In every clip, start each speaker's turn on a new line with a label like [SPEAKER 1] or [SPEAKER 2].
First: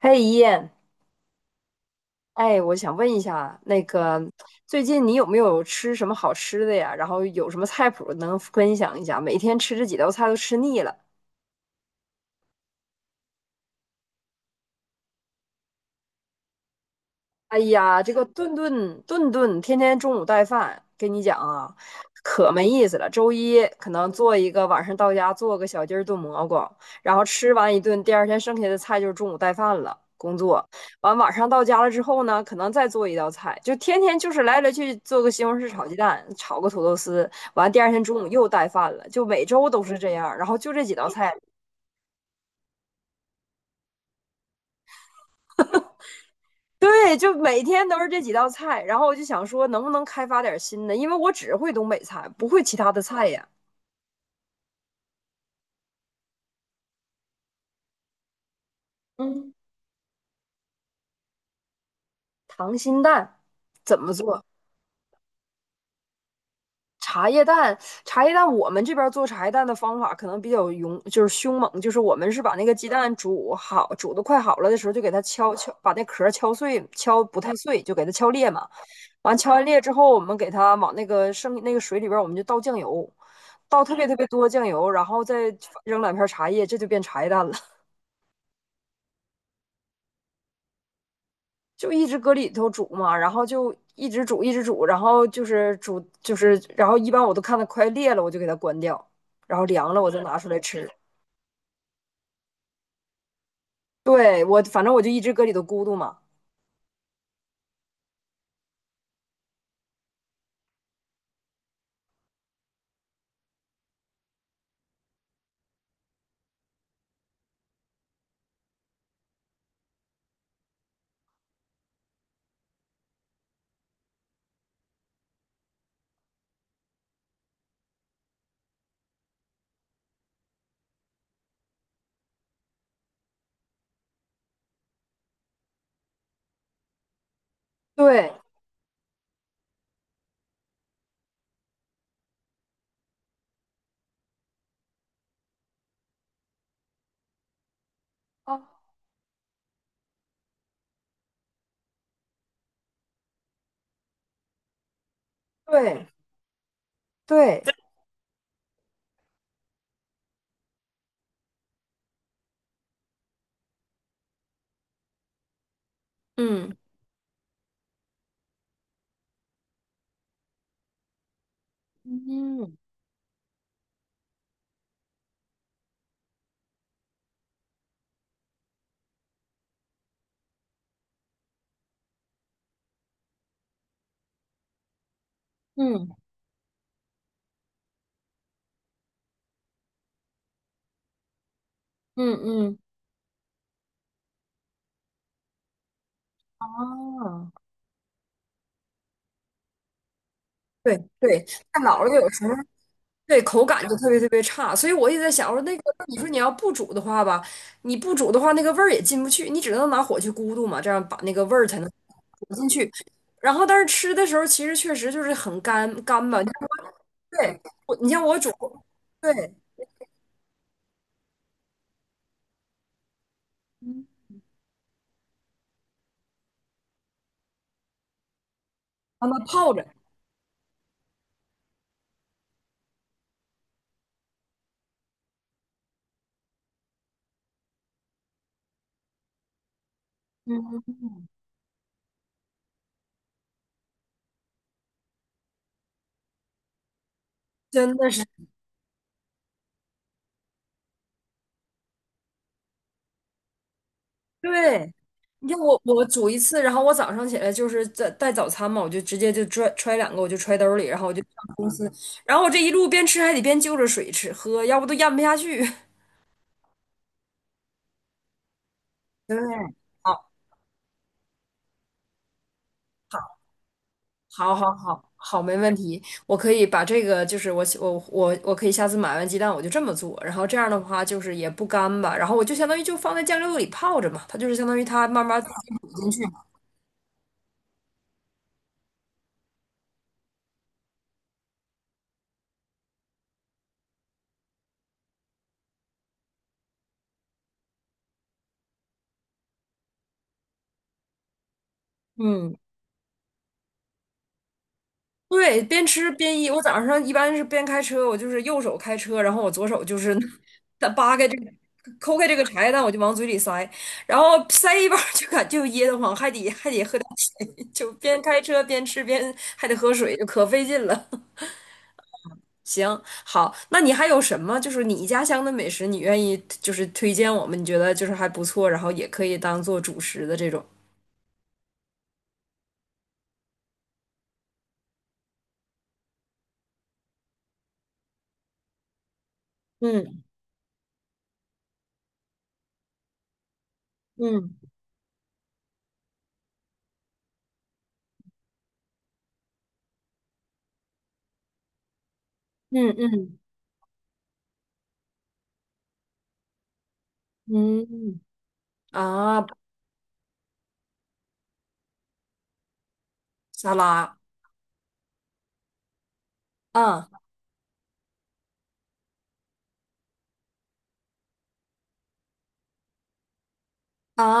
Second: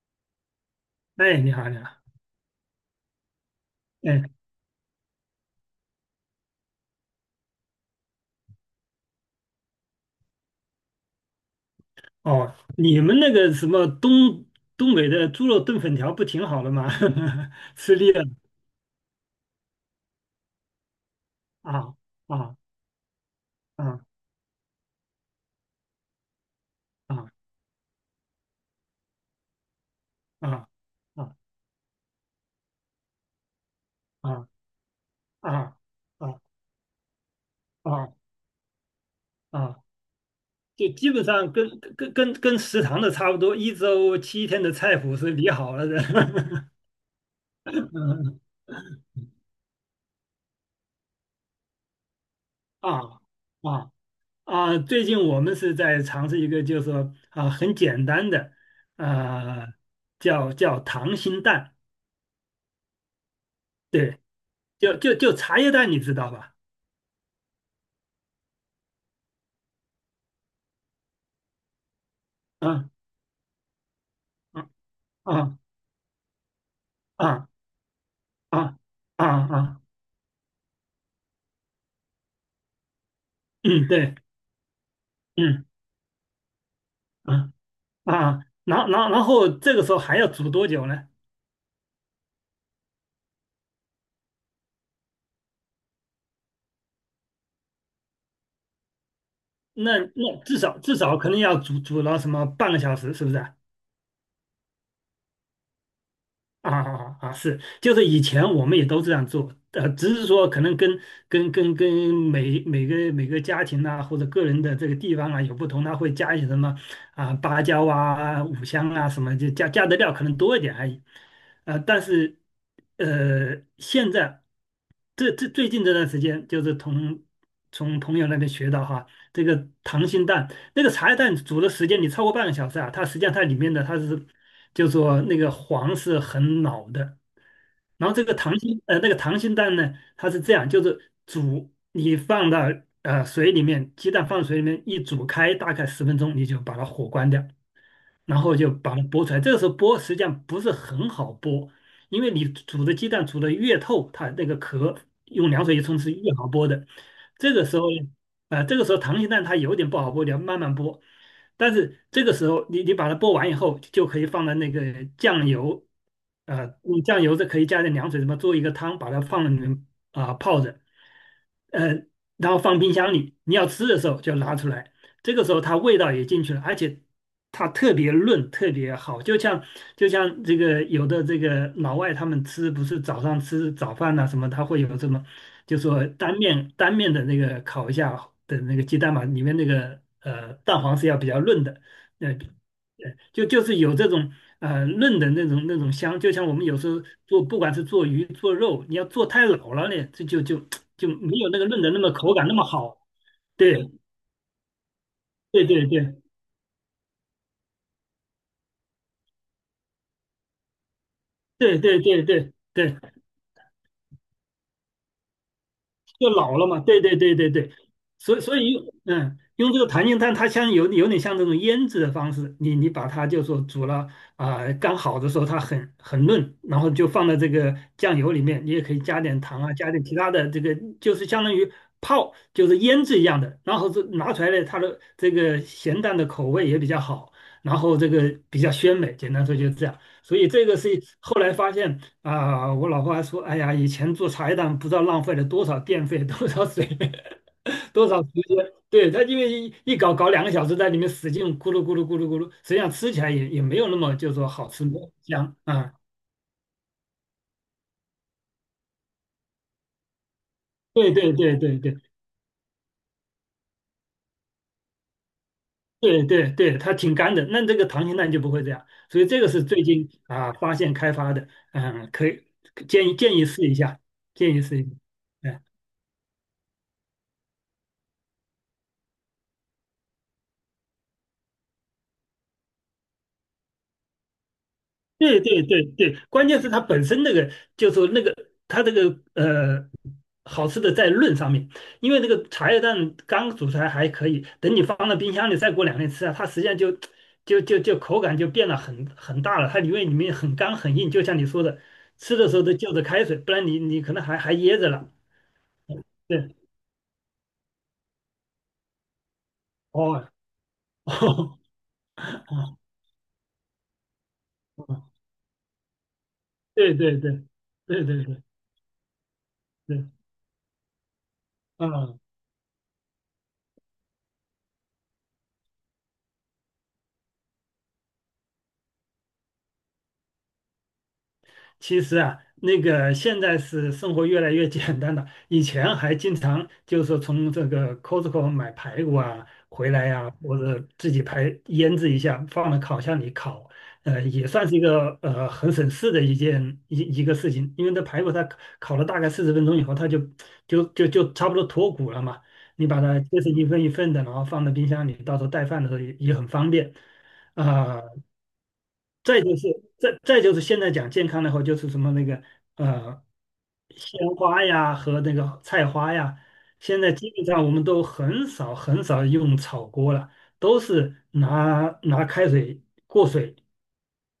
[SPEAKER 1] 嘿，一燕，
[SPEAKER 2] 哎，你好，你好。
[SPEAKER 1] 哎，我想问一下，那个
[SPEAKER 2] 哎，
[SPEAKER 1] 最近你有没有吃什么好吃的呀？然后有什么菜谱能分享一下？每天吃这几道菜都吃腻了。
[SPEAKER 2] 哦，你们那个什么东北的猪肉炖粉条不挺好的吗？
[SPEAKER 1] 哎
[SPEAKER 2] 吃
[SPEAKER 1] 呀，
[SPEAKER 2] 腻
[SPEAKER 1] 这
[SPEAKER 2] 了。
[SPEAKER 1] 个顿顿天天中午带饭，跟你讲啊，
[SPEAKER 2] 啊，
[SPEAKER 1] 可
[SPEAKER 2] 啊，
[SPEAKER 1] 没意思了。周一可
[SPEAKER 2] 啊，
[SPEAKER 1] 能做一个，晚上到家做个小鸡儿炖蘑菇，然后
[SPEAKER 2] 啊，
[SPEAKER 1] 吃完一顿，第二天剩下的菜就是中午带饭了。工
[SPEAKER 2] 啊，
[SPEAKER 1] 作完，晚
[SPEAKER 2] 啊，
[SPEAKER 1] 上到家了之后呢，可能再做一道菜，就天天就是
[SPEAKER 2] 啊，
[SPEAKER 1] 来去做个西红柿
[SPEAKER 2] 啊，
[SPEAKER 1] 炒鸡蛋，
[SPEAKER 2] 啊，
[SPEAKER 1] 炒个土豆丝，完第二天
[SPEAKER 2] 啊，
[SPEAKER 1] 中午又带饭了，就每周
[SPEAKER 2] 啊！
[SPEAKER 1] 都是这样，然后就这
[SPEAKER 2] 就
[SPEAKER 1] 几道
[SPEAKER 2] 基本
[SPEAKER 1] 菜，
[SPEAKER 2] 上跟食堂的差不多，一周七天的菜谱是理好了的。
[SPEAKER 1] 对，就每天都是这几
[SPEAKER 2] 嗯。
[SPEAKER 1] 道菜，然后我就想说，能不能开发点新的？因为我只会东北菜，不会其他的
[SPEAKER 2] 啊，
[SPEAKER 1] 菜呀。
[SPEAKER 2] 啊，啊！最近我们是在尝试一个，就是说啊，很简单的，
[SPEAKER 1] 嗯，
[SPEAKER 2] 啊，叫溏心蛋，
[SPEAKER 1] 溏心蛋怎么
[SPEAKER 2] 对。
[SPEAKER 1] 做？
[SPEAKER 2] 就茶叶蛋，你知道吧？
[SPEAKER 1] 茶叶蛋，茶叶蛋，我们这边做茶叶蛋的方法可能比较勇，就是凶猛，就是我们是把那个鸡
[SPEAKER 2] 嗯，
[SPEAKER 1] 蛋煮好，煮的快好了
[SPEAKER 2] 嗯。
[SPEAKER 1] 的时候，就给它敲
[SPEAKER 2] 啊，
[SPEAKER 1] 敲，把那壳敲碎，敲不
[SPEAKER 2] 啊，
[SPEAKER 1] 太碎，就给它敲裂嘛。
[SPEAKER 2] 啊，啊，
[SPEAKER 1] 完敲完裂
[SPEAKER 2] 啊！
[SPEAKER 1] 之后，我们给它往那个剩那个水里边我们就倒酱油，倒
[SPEAKER 2] 嗯，
[SPEAKER 1] 特别
[SPEAKER 2] 对。
[SPEAKER 1] 特别多酱油，然后再
[SPEAKER 2] 嗯，
[SPEAKER 1] 扔两片茶叶，这就变茶叶蛋了。
[SPEAKER 2] 嗯， 啊，然后这个时候还要煮多久呢？
[SPEAKER 1] 就一直搁里头煮嘛，然后就一直煮一直煮，然后就是煮就是，然后一般我都看它快裂了，我就给它关掉，然后凉
[SPEAKER 2] 那
[SPEAKER 1] 了我再
[SPEAKER 2] 那
[SPEAKER 1] 拿出来
[SPEAKER 2] 至少
[SPEAKER 1] 吃。
[SPEAKER 2] 至少肯定要煮了什么半个小时，是不是啊？
[SPEAKER 1] 对，我反正我就一直搁里头咕嘟嘛。
[SPEAKER 2] 啊，啊，啊！啊，是，就是以前我们也都这样做，只是说可能跟每个家庭啊，或者个人的这个地方啊有不同，他会加一些什么啊，芭蕉啊，五香啊什么，就加的料可能多一点而已。但是现在这最近这段时间，就是从朋友那边学到哈，这个溏心蛋那个茶叶蛋煮的时间你超过半个小时啊，它实际上它里面的它是。就说那个黄是很老的。然后这个
[SPEAKER 1] 对
[SPEAKER 2] 溏心呃，那个溏心蛋呢，它是这样，就是煮，你放到水里面，鸡蛋放水里面一煮开，大概十分钟，你就把它火关掉。然后就
[SPEAKER 1] 啊，
[SPEAKER 2] 把它剥出来。这个时候剥实际上不是很好剥，因为你煮的鸡蛋煮的越透，它那个壳用凉水一冲
[SPEAKER 1] 对
[SPEAKER 2] 是越好剥的。这
[SPEAKER 1] 对，
[SPEAKER 2] 个时候呢，啊，这个时候溏心蛋它有点不好剥，你要慢慢剥。但是这个时候你把它剥完以后，就可以放在那个酱油，
[SPEAKER 1] 嗯
[SPEAKER 2] 用酱油这可以加点凉水，什么做一个汤，把它放在里面啊，泡着，呃，然后
[SPEAKER 1] 嗯
[SPEAKER 2] 放冰箱里，你要吃的时候就拿出来。这个时候它味道也进去了，而且它特别润，特别好，就像这个有的这个老外他们吃不是早上吃早饭呐，什么，他会有什么，就说
[SPEAKER 1] 嗯
[SPEAKER 2] 单面的那个烤一下的那个鸡蛋嘛，里面那个蛋黄是要比较润的，
[SPEAKER 1] 嗯嗯，
[SPEAKER 2] 就是有这种嫩的那种香，就像我们有时候做
[SPEAKER 1] 啊，
[SPEAKER 2] 不管是做鱼做肉，你要做太老了呢，这就就
[SPEAKER 1] 对
[SPEAKER 2] 就没
[SPEAKER 1] 对，
[SPEAKER 2] 有那个嫩
[SPEAKER 1] 太
[SPEAKER 2] 的那
[SPEAKER 1] 老
[SPEAKER 2] 么
[SPEAKER 1] 了，有
[SPEAKER 2] 口
[SPEAKER 1] 时
[SPEAKER 2] 感
[SPEAKER 1] 候
[SPEAKER 2] 那么好，
[SPEAKER 1] 对，口感
[SPEAKER 2] 对
[SPEAKER 1] 就特别特别差，所以我也在想，我说
[SPEAKER 2] 对
[SPEAKER 1] 那个，
[SPEAKER 2] 对
[SPEAKER 1] 你
[SPEAKER 2] 对。
[SPEAKER 1] 说你要不煮的话吧，你不煮的话，那个味儿也进不去，你只能拿火去咕嘟嘛，这样把那个味儿才
[SPEAKER 2] 对
[SPEAKER 1] 能
[SPEAKER 2] 对对对
[SPEAKER 1] 煮进去。
[SPEAKER 2] 对，
[SPEAKER 1] 然后，但是吃的时候其实确实就是很干干
[SPEAKER 2] 就
[SPEAKER 1] 吧，
[SPEAKER 2] 老了嘛，对对对对
[SPEAKER 1] 对，
[SPEAKER 2] 对，
[SPEAKER 1] 我你像
[SPEAKER 2] 所
[SPEAKER 1] 我
[SPEAKER 2] 以
[SPEAKER 1] 煮，
[SPEAKER 2] 所以用嗯
[SPEAKER 1] 对，
[SPEAKER 2] 用这个弹性炭，它像有点像这种腌制的方式，你把它就说煮了啊，刚好的时候它很嫩，然后就放在这个酱油里面，你也可以加
[SPEAKER 1] 让
[SPEAKER 2] 点
[SPEAKER 1] 它
[SPEAKER 2] 糖
[SPEAKER 1] 泡
[SPEAKER 2] 啊，
[SPEAKER 1] 着，
[SPEAKER 2] 加点其他的这个，就是相当于泡就是腌制一样的，然后是拿出来的它的这个咸淡的口味也比较好，然后这个比较鲜美，简单说就是这样。所以这个
[SPEAKER 1] 嗯，
[SPEAKER 2] 是后来发现，啊，我老婆还说，哎呀，以前做茶叶蛋不知道浪费了多少电费 多少水，
[SPEAKER 1] 真
[SPEAKER 2] 多
[SPEAKER 1] 的
[SPEAKER 2] 少
[SPEAKER 1] 是
[SPEAKER 2] 时间。对，她因为一搞2个小时，在里面使劲咕噜咕噜咕噜咕噜，实际上吃起来也没有那么就是说好吃，
[SPEAKER 1] 对。
[SPEAKER 2] 没有
[SPEAKER 1] 你
[SPEAKER 2] 香
[SPEAKER 1] 像我
[SPEAKER 2] 啊。
[SPEAKER 1] 我煮一次，然后我早上起来就是在带早餐嘛，我就直接就揣两个，我就揣兜里，然后
[SPEAKER 2] 对
[SPEAKER 1] 我就
[SPEAKER 2] 对
[SPEAKER 1] 上
[SPEAKER 2] 对
[SPEAKER 1] 公
[SPEAKER 2] 对
[SPEAKER 1] 司，
[SPEAKER 2] 对
[SPEAKER 1] 然后我这一路边吃还得边就着水吃喝，要不都咽不下去。
[SPEAKER 2] 对对对，它挺干的。那这个溏心蛋就不会这样，所以
[SPEAKER 1] 对，
[SPEAKER 2] 这个是最近
[SPEAKER 1] 好，
[SPEAKER 2] 啊发现开发的，嗯，可以建议建
[SPEAKER 1] 好，
[SPEAKER 2] 议试一下，
[SPEAKER 1] 好，
[SPEAKER 2] 建议
[SPEAKER 1] 好，
[SPEAKER 2] 试一下。
[SPEAKER 1] 好，好，没
[SPEAKER 2] 嗯，
[SPEAKER 1] 问题。我可以把这个，就是我起我我我可以下次买完鸡蛋我就这么做，然后这样的话就是也不干巴，然后我就相当于就放在酱料里泡着嘛，它就是相当于它慢
[SPEAKER 2] 对
[SPEAKER 1] 慢，
[SPEAKER 2] 对对对，关键是它本身那个，就是说那个它这个好吃的在论上面，因为这个茶叶蛋刚煮出来还可以，等你放到冰箱里再过2天吃啊，它实际上就口感就变得很大了，它因为里面很干很硬，就像你说的，吃的
[SPEAKER 1] 嗯，
[SPEAKER 2] 时候都就着开水，不然你可能还噎着了。
[SPEAKER 1] 对，边吃边一，
[SPEAKER 2] 对，
[SPEAKER 1] 我早上一般是边开车，我就是右手开车，然后我左手就是
[SPEAKER 2] 哦，
[SPEAKER 1] 它扒开这个。抠开这个茶叶
[SPEAKER 2] 哦，
[SPEAKER 1] 蛋，我就往嘴里塞，然后塞一半儿
[SPEAKER 2] 哦，
[SPEAKER 1] 就感就噎得慌，还得
[SPEAKER 2] 对
[SPEAKER 1] 喝点
[SPEAKER 2] 对对
[SPEAKER 1] 水，就
[SPEAKER 2] 对
[SPEAKER 1] 边
[SPEAKER 2] 对
[SPEAKER 1] 开
[SPEAKER 2] 对
[SPEAKER 1] 车边吃边还得喝
[SPEAKER 2] 对，
[SPEAKER 1] 水，就可费劲了。
[SPEAKER 2] 嗯。
[SPEAKER 1] 行，好，那你还有什么就是你家乡的美食，你愿意就是推荐我们，你觉得就是还不错，然后也可以当做主食的这种
[SPEAKER 2] 其实啊，那个现在是生活越来越简单了，以前还经常就是从这个 Costco 买排骨啊回来
[SPEAKER 1] 嗯
[SPEAKER 2] 呀，或者自己排腌制一下，放到烤箱里烤，也
[SPEAKER 1] 嗯
[SPEAKER 2] 算是一个很省事的一件一一个事情，因为这排骨它烤了大概40分钟以后，它就差不多脱骨了嘛，你
[SPEAKER 1] 嗯
[SPEAKER 2] 把它
[SPEAKER 1] 嗯
[SPEAKER 2] 切成一份一份的，然后放到冰箱里，到时候带饭的时候也很方便。
[SPEAKER 1] 嗯，
[SPEAKER 2] 啊，再
[SPEAKER 1] 啊，
[SPEAKER 2] 就是现在讲健康的话，就是什么那个呃，
[SPEAKER 1] 沙拉
[SPEAKER 2] 鲜花呀和那个菜花呀，现
[SPEAKER 1] 啊
[SPEAKER 2] 在基本上我们都很少很少用炒锅了，都是拿开水过水，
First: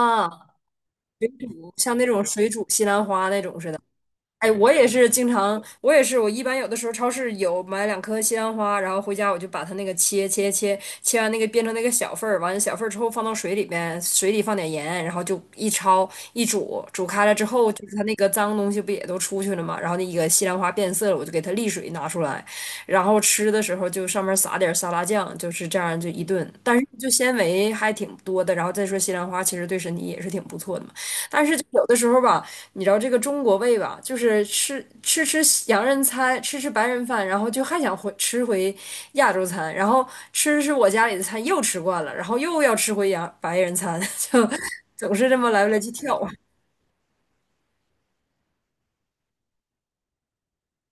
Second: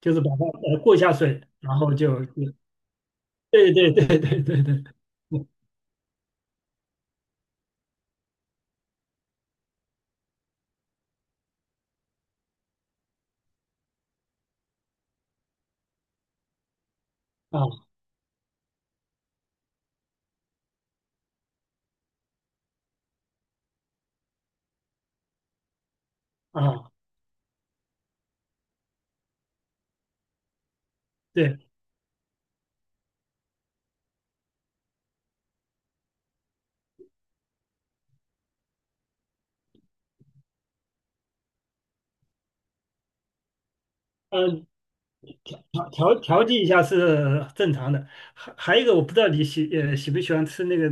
[SPEAKER 2] 就是把它过一下水，然后
[SPEAKER 1] 像那种
[SPEAKER 2] 就
[SPEAKER 1] 水煮西兰花那种似
[SPEAKER 2] 对
[SPEAKER 1] 的。
[SPEAKER 2] 对对对
[SPEAKER 1] 哎，
[SPEAKER 2] 对
[SPEAKER 1] 我
[SPEAKER 2] 对，
[SPEAKER 1] 也是经常，我也是，我一般有的时候超市有买两颗西兰花，然后回家我就把它那个切，切完那个变成那个小份儿，完了小份儿之后放到水里边，水里放点盐，然后就一焯一煮，煮开了之后，就
[SPEAKER 2] 啊，
[SPEAKER 1] 是它那个脏东西不也都出去了嘛，然后那个西兰花变色了，我就给它沥水拿出来，然后吃的时候就上面撒点沙拉酱，就是这样就一顿，但是
[SPEAKER 2] 啊，
[SPEAKER 1] 就纤维还挺多的，然后再说西兰花其实对身体也是挺不错的嘛。但是
[SPEAKER 2] 对，
[SPEAKER 1] 就有的时候吧，你知道这个中国胃吧，就是吃洋人餐，吃吃白人饭，然后就还想回吃回亚洲餐，然后吃吃我家里的餐又吃惯了，然后又要吃回洋白人餐，就
[SPEAKER 2] 嗯，
[SPEAKER 1] 总是这么来来去跳，
[SPEAKER 2] 调剂一下是正常的，还有一个我不知道你喜不喜欢吃那个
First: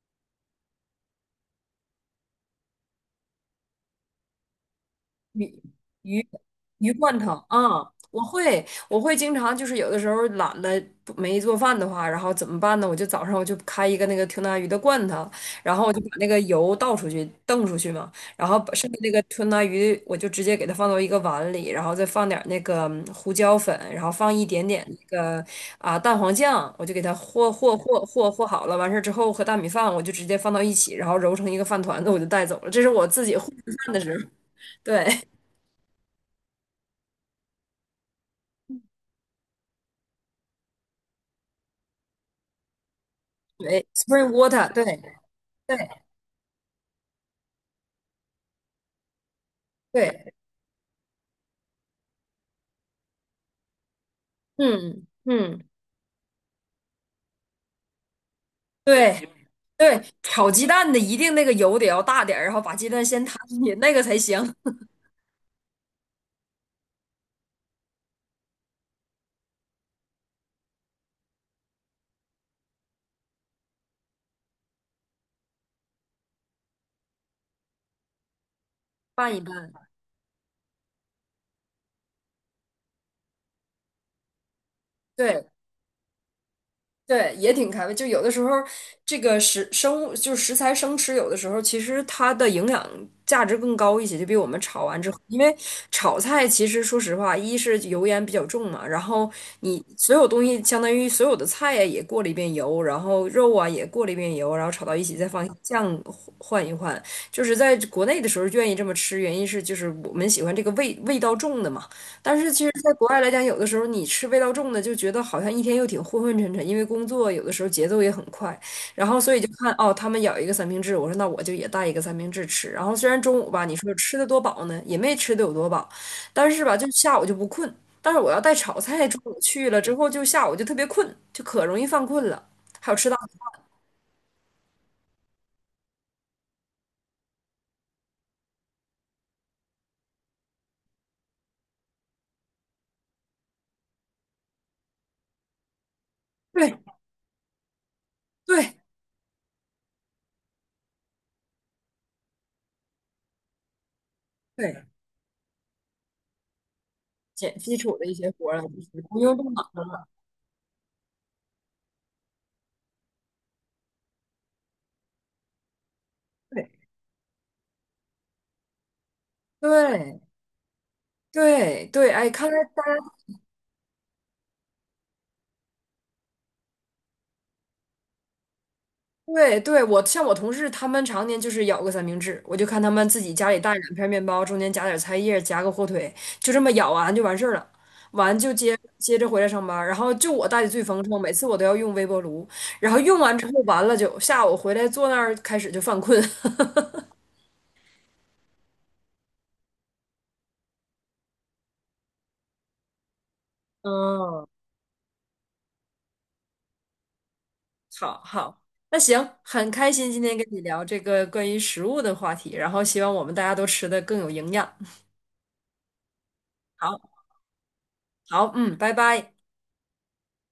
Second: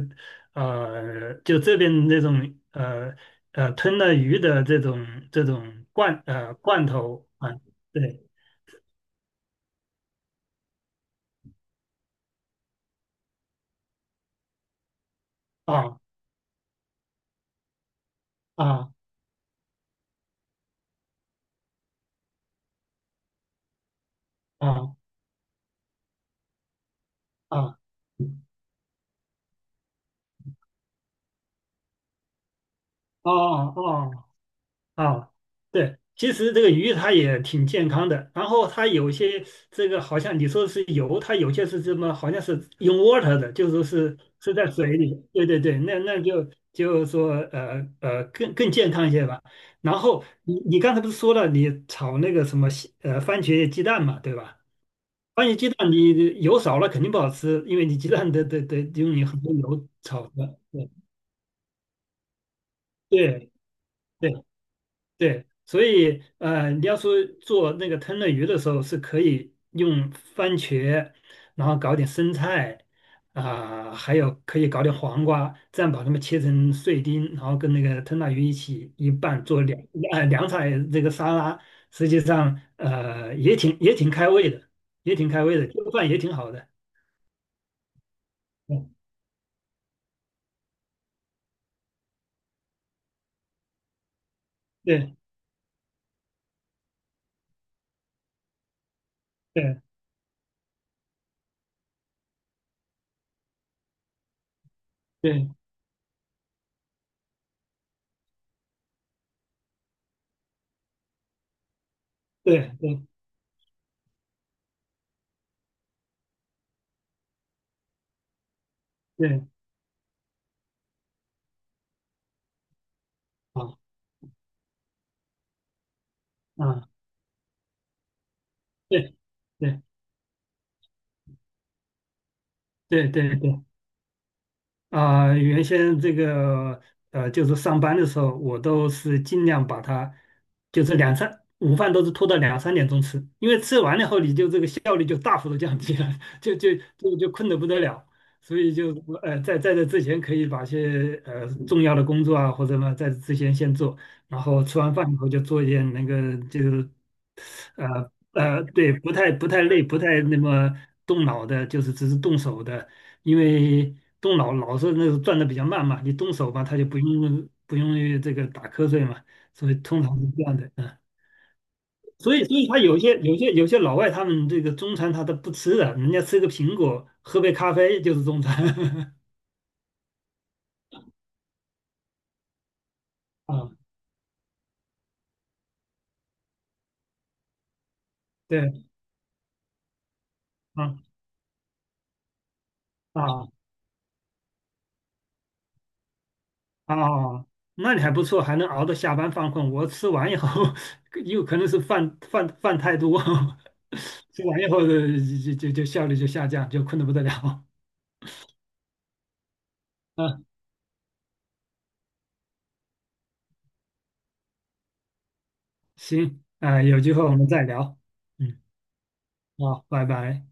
[SPEAKER 2] 就这边那种吞了鱼的这种
[SPEAKER 1] 鱼
[SPEAKER 2] 罐
[SPEAKER 1] 鱼罐
[SPEAKER 2] 头
[SPEAKER 1] 头，
[SPEAKER 2] 啊，
[SPEAKER 1] 啊，我
[SPEAKER 2] 对，
[SPEAKER 1] 会，我会经常就是有的时候懒得不没做饭的话，然后怎么办呢？我就早上我就开一个那个吞拿鱼的罐头，然后我
[SPEAKER 2] 啊，
[SPEAKER 1] 就把那个油倒出去，瞪出去嘛，然后把剩
[SPEAKER 2] 啊，
[SPEAKER 1] 下那个吞拿鱼我就直接给它放到一个碗里，然后再放点儿那个嗯胡椒粉，然后放一点点那
[SPEAKER 2] 啊，
[SPEAKER 1] 个啊蛋黄酱，我就给它和和
[SPEAKER 2] 啊，
[SPEAKER 1] 和和
[SPEAKER 2] 嗯，
[SPEAKER 1] 和好了。完事儿之后和大米饭我就直接放到一起，然后揉成一个饭团子，我就带走了。这是我自
[SPEAKER 2] 哦，
[SPEAKER 1] 己混
[SPEAKER 2] 哦，
[SPEAKER 1] 饭的时候，
[SPEAKER 2] 哦，
[SPEAKER 1] 对。
[SPEAKER 2] 啊，对，其实这个鱼它也挺健康的，然后它有些这个好像你说是油，它有些是什么，好像是用 water 的，就是说
[SPEAKER 1] 对
[SPEAKER 2] 是
[SPEAKER 1] ，spring
[SPEAKER 2] 是在
[SPEAKER 1] water，对，
[SPEAKER 2] 水里。对对对，
[SPEAKER 1] 对
[SPEAKER 2] 那就是说更健康一些吧。然后
[SPEAKER 1] 对
[SPEAKER 2] 你刚才不是说了，你炒那个什么番茄鸡蛋嘛，对吧？
[SPEAKER 1] 嗯
[SPEAKER 2] 番茄
[SPEAKER 1] 嗯，
[SPEAKER 2] 鸡蛋你油少了肯定不好吃，因为你鸡蛋得用你
[SPEAKER 1] 对
[SPEAKER 2] 很多油
[SPEAKER 1] 对，
[SPEAKER 2] 炒
[SPEAKER 1] 炒
[SPEAKER 2] 的。
[SPEAKER 1] 鸡
[SPEAKER 2] 对
[SPEAKER 1] 蛋的一定那个油得要大点儿，然后把鸡蛋先摊
[SPEAKER 2] 对
[SPEAKER 1] 进去，那个才
[SPEAKER 2] 对。
[SPEAKER 1] 行。
[SPEAKER 2] 对，所以你要说做那个吞饪鱼的时候，是可以用番茄，然后搞点生菜啊，还有可以搞点黄瓜，这样把它们切成碎丁，然后跟那个吞拿鱼一起一
[SPEAKER 1] 拌一
[SPEAKER 2] 拌做凉
[SPEAKER 1] 拌。
[SPEAKER 2] 啊，凉菜这个沙拉，实际上也挺开胃的，也挺开
[SPEAKER 1] 对
[SPEAKER 2] 胃的，这个饭也挺好的。
[SPEAKER 1] 对，也挺开胃。就有的时候，
[SPEAKER 2] 嗯，
[SPEAKER 1] 这个食生物就是食材生吃，有的时候其实它的营养价值更高一些，就比我们炒完之
[SPEAKER 2] 对
[SPEAKER 1] 后，因为炒菜其实说实话，一是油烟比较重嘛，然后
[SPEAKER 2] 对
[SPEAKER 1] 你所有东西相当于所有的菜呀也过了一遍油，然后肉啊也过了一遍油，然后炒到一起再放
[SPEAKER 2] 对
[SPEAKER 1] 酱换一换。就是在国内的时候愿意这么吃，原因是就是我们喜欢这个味道重的嘛。但是其实，
[SPEAKER 2] 对
[SPEAKER 1] 在
[SPEAKER 2] 对
[SPEAKER 1] 国外来讲，有的时候你吃味道重的，就觉得好像一天又挺昏昏沉沉，因为工作有的时候节奏也很快，然后所以
[SPEAKER 2] 对，
[SPEAKER 1] 就看哦，他们咬一个三明治，我说那我就也带一个三明治吃。然后虽然中午吧，你说
[SPEAKER 2] 啊
[SPEAKER 1] 吃的多饱呢，也没吃的有多饱，但是吧，
[SPEAKER 2] 啊
[SPEAKER 1] 就下午就不困。但是我要带炒菜，
[SPEAKER 2] 对
[SPEAKER 1] 中午去了
[SPEAKER 2] 对
[SPEAKER 1] 之后，就下午就特别困，就可容易犯困了。还有
[SPEAKER 2] 对
[SPEAKER 1] 吃到，
[SPEAKER 2] 对对。啊，原先这个就是上班的时候，我都是尽量把它，就是两三午饭都是拖到2、3点钟吃，因为吃完了后你就这个效率就大幅度降低了，就就
[SPEAKER 1] 对
[SPEAKER 2] 就困得不得了，所以
[SPEAKER 1] 对
[SPEAKER 2] 就在这之前可以把一些重要的工作啊或者呢在这之前先做，然后吃
[SPEAKER 1] 对，
[SPEAKER 2] 完饭以后就做一点那个就是
[SPEAKER 1] 减基础的一些活儿啊，就
[SPEAKER 2] 对，
[SPEAKER 1] 是
[SPEAKER 2] 不
[SPEAKER 1] 不
[SPEAKER 2] 太
[SPEAKER 1] 用
[SPEAKER 2] 不
[SPEAKER 1] 动脑，
[SPEAKER 2] 太累，不太那么动脑的，就是只是动手的，因为动脑老是那个转的比较慢嘛，你动手吧，他就
[SPEAKER 1] 对
[SPEAKER 2] 不用这个打瞌睡嘛，所以通常
[SPEAKER 1] 对。
[SPEAKER 2] 是这样的，嗯，
[SPEAKER 1] 对对，哎，
[SPEAKER 2] 所以
[SPEAKER 1] 看来
[SPEAKER 2] 所以他有些老外他们这个中餐他都不吃的，人家吃个苹果，喝杯咖啡就是中餐，
[SPEAKER 1] 对对，像我同事他们常年就是咬个三明治，我就看他们自己家里
[SPEAKER 2] 啊，
[SPEAKER 1] 带两片面包，中间夹点菜叶，夹个火腿，就这么咬完就完事儿了，完就
[SPEAKER 2] 对，
[SPEAKER 1] 接着回来上班儿然后就我带的最丰
[SPEAKER 2] 啊
[SPEAKER 1] 盛，每次我都要用微波炉，然后用完之
[SPEAKER 2] 啊。
[SPEAKER 1] 后完了就下午回来坐那儿开始就犯困。
[SPEAKER 2] 哦，那你还不错，还能熬到下班犯困。我吃完以后，有可能是饭太多，吃
[SPEAKER 1] 嗯，
[SPEAKER 2] 完以后的就效率就下降，就困得不得了。
[SPEAKER 1] 好好，那行，很开心今天
[SPEAKER 2] 嗯，
[SPEAKER 1] 跟你聊这个关于食物的话题，然后希望我们大家都吃的更有营养。
[SPEAKER 2] 行，啊，
[SPEAKER 1] 好，
[SPEAKER 2] 有机会我们再聊。
[SPEAKER 1] 好，
[SPEAKER 2] 嗯，
[SPEAKER 1] 嗯，拜拜。
[SPEAKER 2] 好，拜拜。